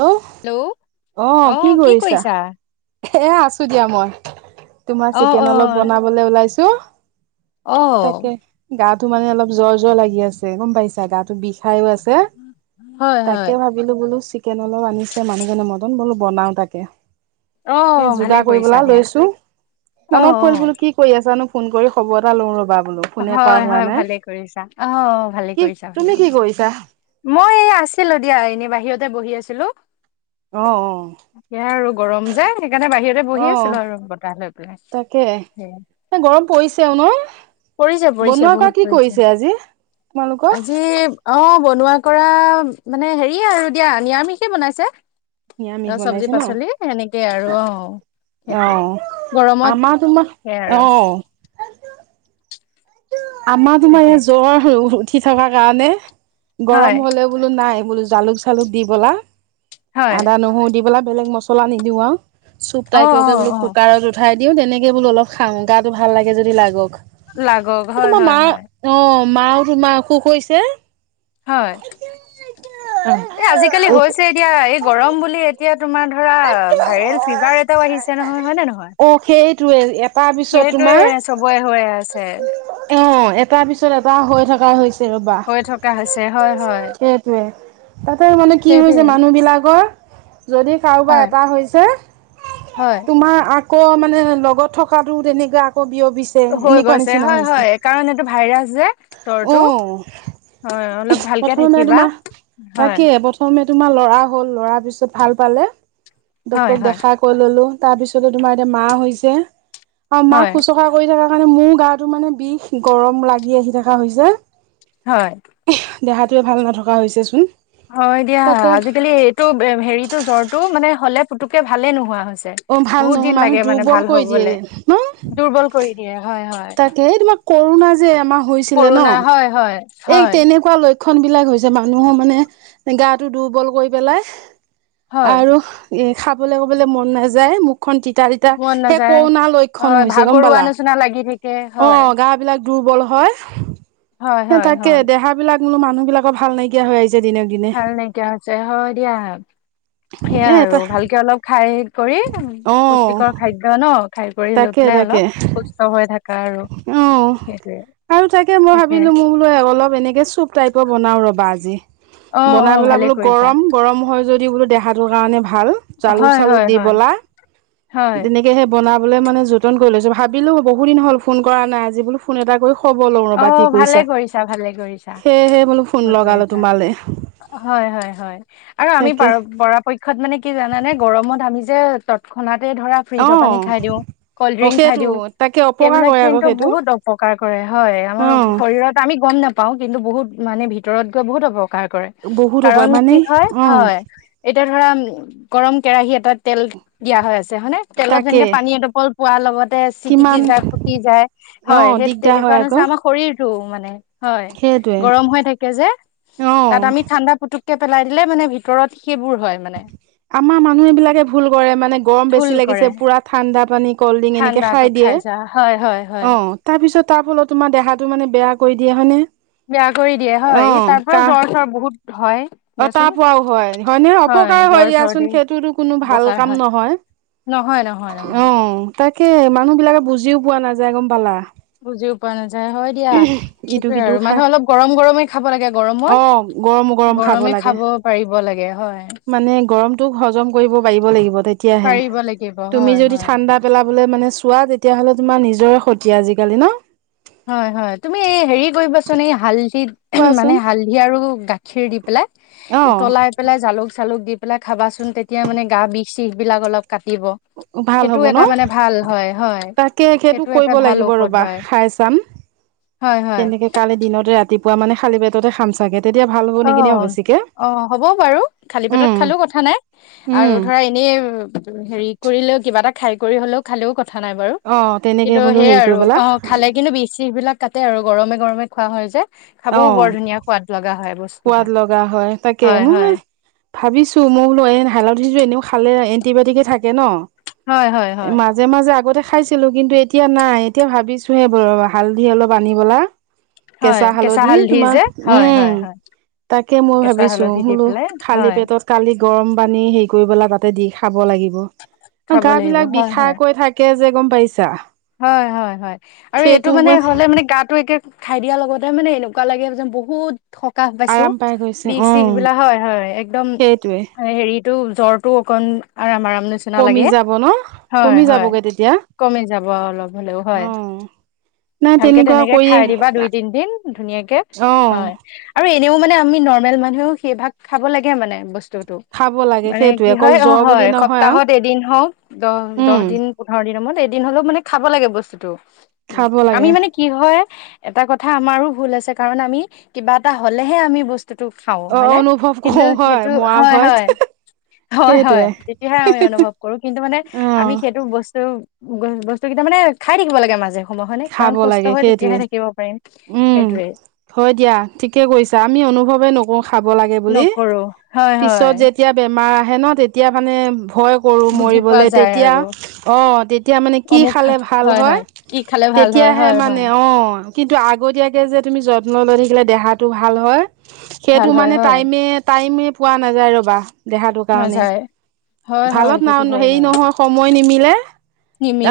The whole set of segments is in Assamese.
হেল্ল' আহ কি কৰিছা এ আছো দিয়া মই তোমাৰ অ অ চিকেন অলপ বনাবলৈ ওলাইছো। অ তাকে গাটো মানে অলপ জ্বৰ জ্বৰ লাগি আছে গম পাইছা গাটো বিষাইও আছে। হয় তাকে হয় ভাবিলো বোলো চিকেন অলপ আনিছে মানুহজনে মতন বোলো বনাও তাকে অ এ ভালে যোগাৰ কৰি কৰিছা পেলাই দিয়া লৈছো অ মনত অ পৰি বোলো কি কৰি আছানো ফোন কৰি খবৰ এটা লওঁ ৰ'বা বোলো ফোনে কৰা হয় হোৱা হয় নাই। ভালে কৰিছা আহ ভালে কি কৰিছা ভালে তুমি কি কৰিছা মই এই আছিলো দিয়া এনে বাহিৰতে বহি আছিলো আহ অ এয়া আৰু গৰম যায় সেইকাৰণে বাহিৰতে বহি অ' আছিলো আৰু বতাহ লৈ পেলাই তাকে। সেই এ গৰম পৰিছেও নহ পৰিছে পৰিছে বহুত পৰিছে তোমালোকৰ? আজি অ বনোৱা কৰা মানে হেৰি আৰু দিয়া নিৰামিষে বনাইছে নিৰামিষ অ চব্জি বনাইছে ন? পাচলি সেনেকেই আৰু অ সেইটোৱে অ', গৰমত আমাৰ তোমাৰ সেয়াই আৰু অ', আমাৰ তোমাৰ তাকে ইাত জ্বৰ উঠি থকাৰ কাৰণে হয় গৰম হলে বোলো নাই বোলো জালুক চালুক দি হয় আদা নহৰু দি বেলেগ মছলা নিদিওঁ আৰু চুপ অ অ টাইপকে বোলো অ কুকাৰত উঠাই দিওঁ তেনেকে বোলো অলপ খাওঁ গাটো ভাল লাগে যদি লাগক লাগক এই হয় তোমাৰ হয় মাৰ, হয় অ মাও তোমাৰ অসুখ হৈছে। হয়, এই আজিকালি অ', হৈছেই দিয়া, এই গৰম বুলি এতিয়া তোমাৰ ধৰা ভাইৰেল ফিভাৰ এটাও আহিছে নহয়, হয় নে নহয়? সেইটোৱে এটাৰ পিছত তোমাৰ সেইটোৱেই চবৰে হৈ আছে। অ', এটাৰ পিছত এবাৰ হৈ থকা হৈছে। হৈ থকা হৈছে। হয় হয় সেইটোৱেই, তাতে মানে কি সেইটোৱে হৈছে মানুহ বিলাকৰ যদি কাৰোবাৰ হয় এটা হৈছে, হয় তোমাৰ আকৌ মানে লগত থকাটোও তেনেকুৱা বিয়পিছে, হৈ এনেকুৱা গৈছে নিচিনা হয় হৈছে, হয় কাৰণ এইটো ভাইৰাছ যে তৰটো উম। হয় অলপ ভালকে প্ৰথমে থাকিবা তোমাৰ, হয় তাকে প্ৰথমে তোমাৰ লৰা হ'ল, লৰাই পিছত ভাল পালে, হয় ডাক্তৰক হয় দেখা কৰি ল'লো। তাৰ পিছতে তোমাৰ, এতিয়া মাৰ হৈছে আৰু হয় মাক শুশ্ৰষা কৰি থকা কাৰনে মোৰ গাটো মানে বিষ গৰম লাগি আহি থকা হৈছে। হয় দেহাটোৱে ভাল নথকা হৈছেচোন। হয় দিয়া, তাকে আজিকালি এইটো হেৰিতো জ্বৰটো মানে হলে পুতুকে ভালে নোহোৱা হৈছে। অ' ভাল বহুত নহয় দিন মানুহ লাগে মানে দুৰ্বল ভাল কৰি দিয়ে হবলে, দুৰ্বল কৰি দিয়ে। হয় হয়। তাকেই এই তোমাৰ কৰোণা যে এবাৰ হৈছিলে ন, কৰোণা হয় হয় এই হয় তেনেকুৱা লক্ষ ক্ষন বিলাক হৈছে। মানুহৰ মানে গাটো দুৰ্বল কৰি পেলাই। হয় আৰু এ খাবলে-ব'বলে মন নাযায়, মোক খন তিতা তিতা, মন সেই নাযায় কৰোণা লক্ষণ হয় হৈছে গম ভাগৰুৱা পালা। নিচিনা লাগি থাকে হয় অহ, গা বিলাক দুৰ্বল হয়, হয় সেই হয় তাকে হয় দেহ বিলাক কোনো মানুহবিলাকৰ ভাল নাইকিয়া হৈ আহিছে। দিনক দিনে ভাল নাইকিয়া হৈছে, হয় দিয়া। সেয়াই এ আৰু, এটা ভালকৈ অলপ খাই কৰি, অ পুষ্টিকৰ খাদ্য ন। খাই কৰি লৈ তাকে পেলাই তাকে অলপ, সুস্থ হৈ থাকা আৰু অ সেইটোৱেই। আৰু তাকে মই ভাবিলো, মই বোলো অলপ এনেকে চুপ টাইপৰ বনাও ৰবা আজি। অ অ বনাই পেলাই ভালে বোলো কৰিছা গৰম, গৰম হয় যদি বোলো দেহাটোৰ কাৰণেই ভাল, জালুক হয় চালুক হয় দি হয় বলাই, হয় তেনেকেই সেই বনাবলে মানে যোতন কৰি লৈছো। ভাবিলোঁ বহুদিন হ'ল ফোন কৰা নাই, আজি বোলো ফোন এটা কৰি খবৰ লওঁ অ ৰ'বা কি ভালে কৰিছা, ভালে কৰিছা সেয়েহে বোলো ফোন ভাল লগালো কৰিছা তোমালে। হয় হয় হয়, আৰু আমি প তাকে পৰাপক্ষত মানে কি জানানে গৰমত আমি যে তৎক্ষণাত এই ধৰা অ ফ্ৰিজৰ পানী খাই দিও, কল্ড অ ড্ৰিংক খাই সেইটো দিও, তাকে অপকাৰ সেইবিলাক কৰে আকৌ কিন্তু সেইটো বহুত অপকাৰ কৰে। হয়, আমাৰ অ শৰীৰত আমি গম নাপাও, কিন্তু বহুত মানে ভিতৰত গৈ বহুত অপ কাৰ কৰে, বহুত অপকাৰ কাৰণ মানে কি হয়, অ হয়। এতিয়া ধৰা গৰম কেৰাহী এটাত তেল দিয়া হৈ আছে, হয়নে? তেলত তাকে যেনেকে পানী এডপল পোৱা লগতে চিটিকি যায়, পকি যায়। অহ, দিগদাৰ হয় কাৰণ হৈছে আকৌ আমাৰ শৰীৰতটো মানে। হয়, সেইটোৱে গৰম হৈ থাকে যে, তাত অ আমি ঠাণ্ডা পুতুককে পেলাই দিলে মানে ভিতৰত সেইবোৰ হয় মানে। আমাৰ মানুহ বিলাকে ভুল কৰে, মানে গৰম ভুল বেছি কৰে লাগিছে পুৰা ঠাণ্ডা পানী কল্ড ড্ৰিংক এনেকে খাই ঠাণ্ডাটো দিয়ে, যা হয় হয় হয় অহ, তাৰপিছত, তাৰফলত তোমাৰ দেহাটো মানে বেয়া কৰি দিয়ে, হয়নে? বেয়া কৰি দিয়ে অ হয়, সেই তাৰ পৰা কাহ জ্বৰ চ্বৰ বহুত হয়। অ তাৰ দিয়াচোন, পৰাও হয় হয়নে অপকাৰ হয় জ্বৰ দিয়াচোন চৰ্দি সেইটোতো কোনো ভাল অপকাৰ কাম হয়। নহয় নহয়-নহয়-নহয়। তাকেই মানুহবিলাকে বুজিও পোৱা নাযায়, গম পালা? বুজিও পোৱা নাযায়, হয় দিয়া, ইটো সেইটোৱেই সিটো আৰু। খাই মানুহে অলপ গৰম গৰমেই খাব লাগে অ গৰমত। গৰম গৰম খাব গৰমে লাগে, পাৰিব লাগে হয় মানে গৰমতোক হজম কৰিব পাৰিব লাগিব। তেতিয়াহে, পাৰিব লাগিব তুমি হয় যদি হয় ঠাণ্ডা পেলাবলে মানে চোৱা তেতিয়াহ'লে তোমাৰ নিজৰে ক্ষতি আজিকালি ন? হয়-হয় তুমি এই হেৰি কৰিবাচোন, এই হাল কোৱাচোন মানে হালধি আৰু গাখীৰ দি পেলাই অ উতলাই পেলাই জালুক চালুক দি পেলাই খাবাচোন, তেতিয়া মানে গা বিষ-চিষ বিলাক অলপ কাটিব। ভাল সেইটো হ'ব ন এটা মানে ভাল, হয়-হয় তাকে সেইটো এটা কৰিব ভাল লাগিব ঔষধ ৰ'বা হয়। খাই চাম, হয় হয় তেনেকে কালি দিনতে ৰাতিপুৱা মানে খালি পেটতে খাম চাগে। তেতিয়া ভাল হব নেকি অ বেছিকে অ হ'ব বাৰু খালী পেটত উম খালেও কথা নাই, আৰু উম ধৰা এনেই হেৰি কৰিলেও কিবা এটা খাই কৰি হলেও খালেও ক কথা নাই বাৰু অ তেনেকে কিন্তু বোলো সেইয়া হেৰি আৰু কৰি পেলা অ খালে কিন্তু বিহ-চিহ বিলাক তাতে আৰু গৰমে গৰমে খোৱা হয় যে, অ খাবও বৰ ধুনীয়া সোৱাদ লগা হয় বস্ত সোৱাদ লগা হয়। তাকে মই ভাবিছো মই বুলো হালধিৰো এনেও খালে এণ্টিবাইটিক এ থাকে ন, হয় হয় হয় মাজে মাজে আগতে খাইছিলো। কিন্তু এতিয়া নাই, এতিয়া ভাবিছো হে ব হালধি অলপ আনিবলা, হয় কেঁচা হালধি তোমাৰ যে হয় উম হয় হয় তাকে মই কেঁচা ভাবিছো হালধি দি বোলো পেলাই খালি হয় পেটত কালি গৰম পানী হেৰি কৰিপেলাই তাতে দি খাব লাগিব আৰু খাব গা লাগিব বিলাক হয় হয় বিষাই কৰি থাকে যে গম পাইছা হয় হয় হয় আৰু এইটো মানে হ'লে মানে গাটো একে খাই দিয়াৰ লগতে মানে এনেকুৱা লাগে যেন বহুত সকাহ পাইছো আৰাম পাই গৈছে অ বিষ-চিষ বিলাক হয় হয় একদম সেইটোৱে হেৰিত টো জ্বৰটো অকন আৰাম-আৰাম নিচিনা কমি লাগে, যাব ন কমি হয়-হয়। যাবগে তেতিয়া কম যাব অলপ হ'লেও হয়। অ নাই ভালকে তেনেকুৱা তেনেকে কৰি খাই দিবা দুই তিন দিন ধুনীয়াকে। অ হয়। আৰু এনেও মানে আমি নৰ্মেল মানুহেও সেই ভাগ খাব লাগে মানে বস্তুটো, খাব লাগে মানে সেইটোৱে কি অকল হয়। অ। জ্বৰ হয়। বুলি নহয় আৰু সপ্তাহত এদিন হওঁক, দহ দহ উম দিন পোন্ধৰ দিনৰ মূৰত দিন হলেও মানে খাব লাগে বস্তুটো। খাব আমি লাগে মানে কি হয় এটা কথা আমাৰো ভুল আছে, কাৰণ আমি কিবা এটা হলেহে আমি বস্তু- হেটো খাও অ হয় নে অনুভৱ কিন্তু কৰো হয় যিহেটো মৰা হয় ভয়ত হয় হয় হয় সেইটোৱে তেতিয়াহে আমি অনুভৱ কৰো কিন্তু মানে অ আমি সেইটো বস্তু বস্তু কেইটা মানে খাই থাকিব লাগে মাজে সময়ে হয় নে খাব কাৰণ সুস্থ লাগে হয় তেতিয়াহে সেইটোৱে থাকিব পাৰিম। উম সেইটোৱে হয় দিয়া ঠিকে কৈছা আমি অনুভৱে নকৰো। খাব লাগে বুলি নকৰো হয় হয় পিছত যেতিয়া বেমাৰ আহে ন তেতিয়া মানে ভয় কৰোঁ বুজি পোৱা মৰিবলৈ যায় তেতিয়া আৰু অঁ তেতিয়া মানে কি অমুক খালে খা- ভাল হয় কি খালে ভাল হয় তেতিয়াহে হয় মানে হয় অ কিন্তু আগতীয়াকে যে তুমি যত্ন লৈ থাকিলে দেহাটো ভাল হয় সেইটো ভাল হয় মানে হয় টাইমে টাইমে পোৱা নাযায় ৰবা দেহাটোৰ কাৰণে। নাযায় হয় হয় ভালত না সেইটো হয় হেৰি বাৰু নহয় সময় নিমিলে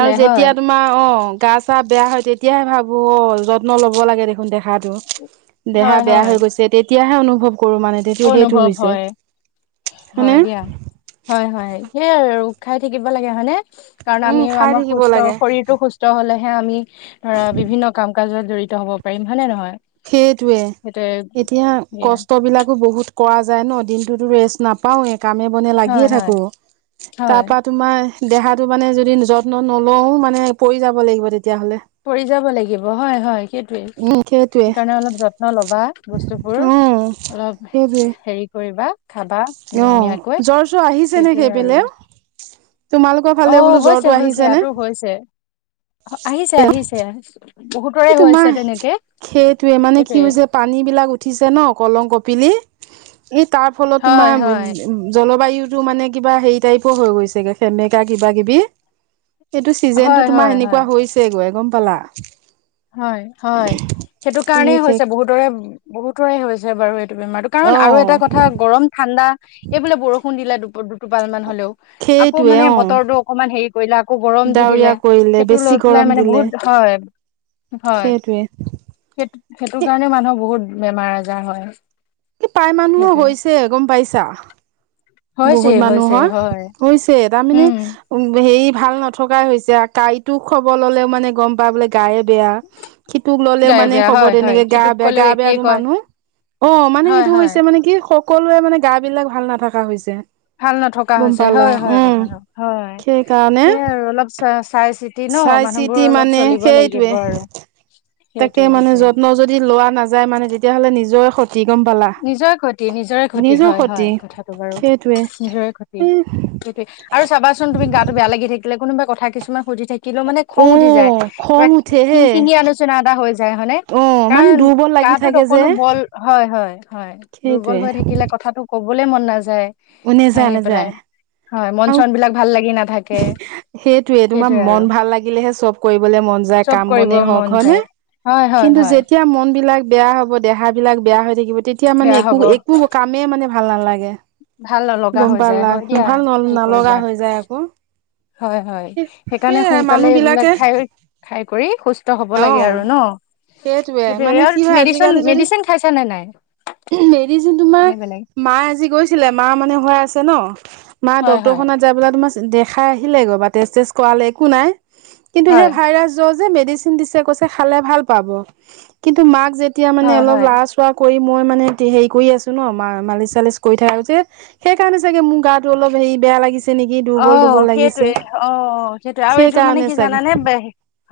আৰু যেতিয়া হয় তোমাৰ অঁ গা চা বেয়া হয় তেতিয়াহে ভাবো অ যত্ন ল'ব লাগে দেখোন দেহাটো হয় দেহা বেয়া হয় হৈ গৈছে তে- তিয়াহে অনুভৱ কৰো মানে তেতিয়া সেইটো অনুভৱ হৈছে হয়, হয়নে? হয় দিয়া, হয় হয় সেইয়াই আৰু খাই থাকিব লাগে হয়নে কাৰণ উম আমি খাই আমাৰ থাকিব সুস্থ লাগে। শৰীৰটো সুস্থ হলেহে আমি ধৰা বিভিন্ন কাম কাজত জড়িত হব পাৰিম হয়নে নহয় সেইটোৱে সেইটোয়ে এতিয়া দিয়া কষ্ট বিলাকো বহুত কৰা যায় ন দিনটোতো ৰেষ্ট নাপাও এ কামে বনে লাগিয়ে হয় হয় থাকো তাৰ হয় পৰা তোমাৰ দেহাটো মানে যদি যত্ন নলও মানে পৰি যাব লাগিব তেতিয়া। পৰি যাব লাগিব হয় হয় সেইটোৱেই উম সেইটোৱে সেইকাৰণে অলপ যত্ন ল'বা বস্তুবোৰ উম সেইটোৱে অলপ হেৰি কৰিবা। খাবা অ নিয়মীয়াকৈ জ্বৰ চৰ আহিছে নে সেইটোৱে সেইফালে আৰু তোমালোকৰ ফালে অঁ বোলো জ্বৰটো হৈছে হৈছে আহিছে নে? আৰুো হৈছে আহিছে আহিছে আহিছো এইটো মাহ সেইটোৱে মানে কি সেইটোৱে। হৈছে পানী বিলাক উঠিছে ন কলং কপিলি এই তাৰ ফলত হয় তোমাৰ হয় জলবায়ু টো মানে কিবা হেৰি টাইপৰ হৈ গৈছেগে সেমেকা কিবা কিবি সেইটো চিজন টো হয় তোমাৰ হয় হয় সেনেকুৱা হৈছে গৈ গম পালা হয় হয় সেইটো কাৰণেই সেই হৈছে বহুতৰে বহুতৰে হৈছে বাৰু বেমাৰটো অ কাৰণ আৰু এটা কথা গৰম ঠাণ্ডা এই বোলে বৰষুণ দিলে দু দুটোপাল মান হলেও আকৌ সেইটোৱে মানে অ বতৰটো অকমান হেৰি কৰিলে আকৌ গৰম দি ডাৱৰীয়া দিলে কৰিলে সেইটো বেছি লৈ গৰম পেলাই মানে দিলে বহুত ধ হয় হয় সেইটোৱে সেইটো সেইটো কাৰণে মানুহৰ বহুত বেমাৰ আজাৰ হয় এই প্ৰায় মানুহৰ সেইটোৱে হৈছে গম পাইছা হৈছে বহুত হৈছে মানুহৰ হয় হৈছে তাৰমানে উম হেৰি ভাল নথকাই হৈছে কাঁইটো খাবৰ ললেও মানে গম পাই বোলে গায়ে বেয়া সিটোক ললেও গাই মানে বেয়া হয় খবৰ হয় তেনেকে গা সিটোক বেয়া ক'লেও গা বেয়া একেই আৰু কয় মানুহ অঁ মানে হয় সেইটো হয় হৈছে মানে কি সকলোৱে মানে গা বিলাক ভাল নাথাকা হৈছে ভাল নথকা গম হৈছে পালা হয় হয় উম কথাটো হয় সেইকাৰণে সেইয়াই আৰু অলপ চাই চি ন, চাই মানুহবোৰ চিতি অলপ মানে চলিব সেইটোৱে লাগিব আৰু। তাকে সেইটোৱে মানে সেইটোৱে যত্ন যদি লোৱা নাযায় মানে তেতিয়াহলে নি নিজৰে ক্ষতি, নিজৰে ক্ষতি, হয়, হয় কথাটো বাৰু। সেইটোৱে নিজৰে ক্ষতি, এ সেইটোৱে। আৰু চাবাচোন তুমি গাটো বেয়া লাগি থাকিলে কোনোবা কথা কিছুমান সুধি থাকিলেও মানে অ খং উঠি যায়। খং কিবা উঠে খিং হে খিঙি আলোচনা এটা হৈ যায় হয়নে অ মানে কাৰণ দুৰ্বল লাগি কাহটোত থাকে যে অকনো বল হয় হয় হয় দুৰ্বল সেইটোৱে হৈ থাকিলে কথাাতটো কবলে মন নাযায় হাঁহি পেলাই [unintelligible] হয় মন চন বিলাক ভাল লাগি নাথাকে সেইটয়ে তোমাৰ সেইটোৱে আৰু মন ভাল লাগিলেহে চব কৰিবলে মন যায় চব কাম কৰিব বনে মন হওঁক হয় যায় ন হয় হয় কিন্তু হয় যেতিয়া ম বিলাক বেয়া হ'ব দেহ বিলাক বেয়া হৈ থাকিব, তেতিয়া মানে বেয়া হব একো একো কামেই মানে ভাল নালাগে। ভাল নলগা গম হৈ যায় পালা? হয় দিয়া ভাল নল কি নলগা কৰিবা হৈ যায় আকৌ। হয়, হয়, সেই সেইকাৰণে সেয়াই মানুহ সোনকালে বিলাকে এইবিলাক খাই, খাই কৰি খু ত হ'ব লাগে আৰু ন। সেইটয়ে সেইটোয়ে মানে আৰু কি হয় মেডিচিন আজিকালি যদি, মেডিচিন খাইছা নে নাই [unintelligible] তোমাৰ এনে বেলেগ মায়ে আজি গৈছিলে। মা মানে হোৱা আছে ন, মা হয় ডক্তৰ হয় খত যাই পলে তোমাৰ দেখাই আহিলেগৈ বা টেষ্ট চেষ্ট কৰালে, একো নাই। কিন্তু সেই হয় ভাইৰাছ জ্বৰ যে, মেডিচিন দি কৈছে খালে ভাল পাব। কিন্তু মা যেতিয়া মানে হয় অলপ হয় লৰা চোৱা কৰি মই মানে হেৰি কৰি আছো ন, মাৰ মালিচ চালিচ কৰি থাক যে, সেই কাৰণে চাগে মোৰ গাটো অলপ হেৰি বেয়া লাগিছে। নেকি দুৰ্বল অঁ, দুৰ্বল লাগিছে সেইটোৱে, অঁ, সেইটোৱে। আৰু এইটো মানে সেইকাৰণে কি চাগে জানানে,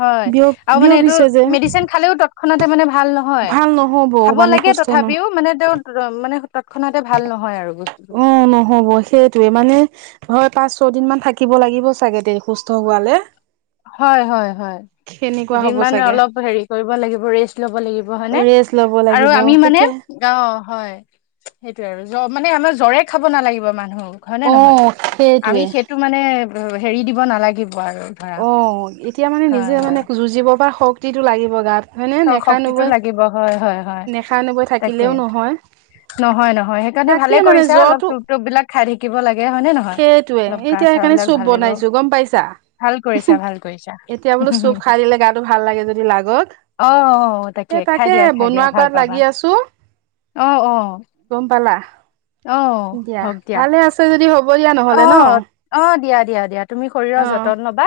হয়। বিয় আৰু মানে এইটো বিয়পিছে যে মেডিচিন খালেও তৎক্ষণাতে মানে ভাল নহয়। ভাল নহ'ব খাব মানে লাগে সুস্থ তথাপিও মানে তেওঁ তৎক্ষণাতে ভাল নহয় আৰু বস্তুটো উম, নহব, সেইটোৱেই মানে। ঘৰত পাঁচ-ছয় দিন মান থাকিব লাগিব চাগে দে সুস্থ হোৱা লৈকে। হয়, হয়, হয়। হ'ব দুদিনমান চাগে অলপ হেৰি কৰিব লাগিব, ৰেষ্ট ল'ব লাগিব, হয়নে? ৰেষ্ট ল'ব আৰু লাগিব আমি মানে, তেতিয়া অ', হয়। সেইটোৱে আৰু। জ্ব, মানে আমাৰ জ্বৰে খাব নালাগিব মানুহ, হয়নে অ নহয়? সেইটোৱে আমি সেইটো মানে হেৰি দিব নালাগিব আৰু ধৰা। অ', এতিয়া মানে নিজে হয় মানে যুঁজিব পৰা শক্তিটো লাগিব গাত। হয়নে নেখাই শক্তিটো নবৈ লাগিব, হয়, হয়। হয়। নেখাই নবৈ থাকিলেও সেইটোৱেই। নহয় নহয়, নহয়। সেইকাৰণে তাকে ভালে কৰিছা, অলপ [unintelligible] বিলাক খাই থাকিব লাগ সেইটোৱেই, এতিয়া সেইকাৰণে চুপ ভাল লাগিব বনাইছো গম পাইছা। ভাল কৰিছা ভাল কৰিছা এতিয়া বোলো চুপ অ খাই দিলে গাটো ভাল লাগে যদি লাগক। অ সেই খাই তাকে দিয়া খাই দিয়া বনোৱা ভাল কৰাত পাবা লাগি আছো। অ অ গম পালা? অ দিয়া। ভালে আছে যদি হ'ব দিয়া নহ'লে ন! অ', অ', দিয়া, দিয়া, দিয়া তুমি অ শৰীৰৰ যতন লবা।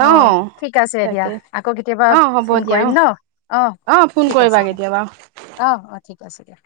অ', ঠিক আছে দিয়া। তাকে আকৌ কেতিয়াবা অ হ'ব ফোন দিয়া অ কৰিম ন? অ', ফোন ঠিক কৰিবা আছে। দিয়া। কেতিয়াবা অ', অ', ঠিক আছে দিয়া।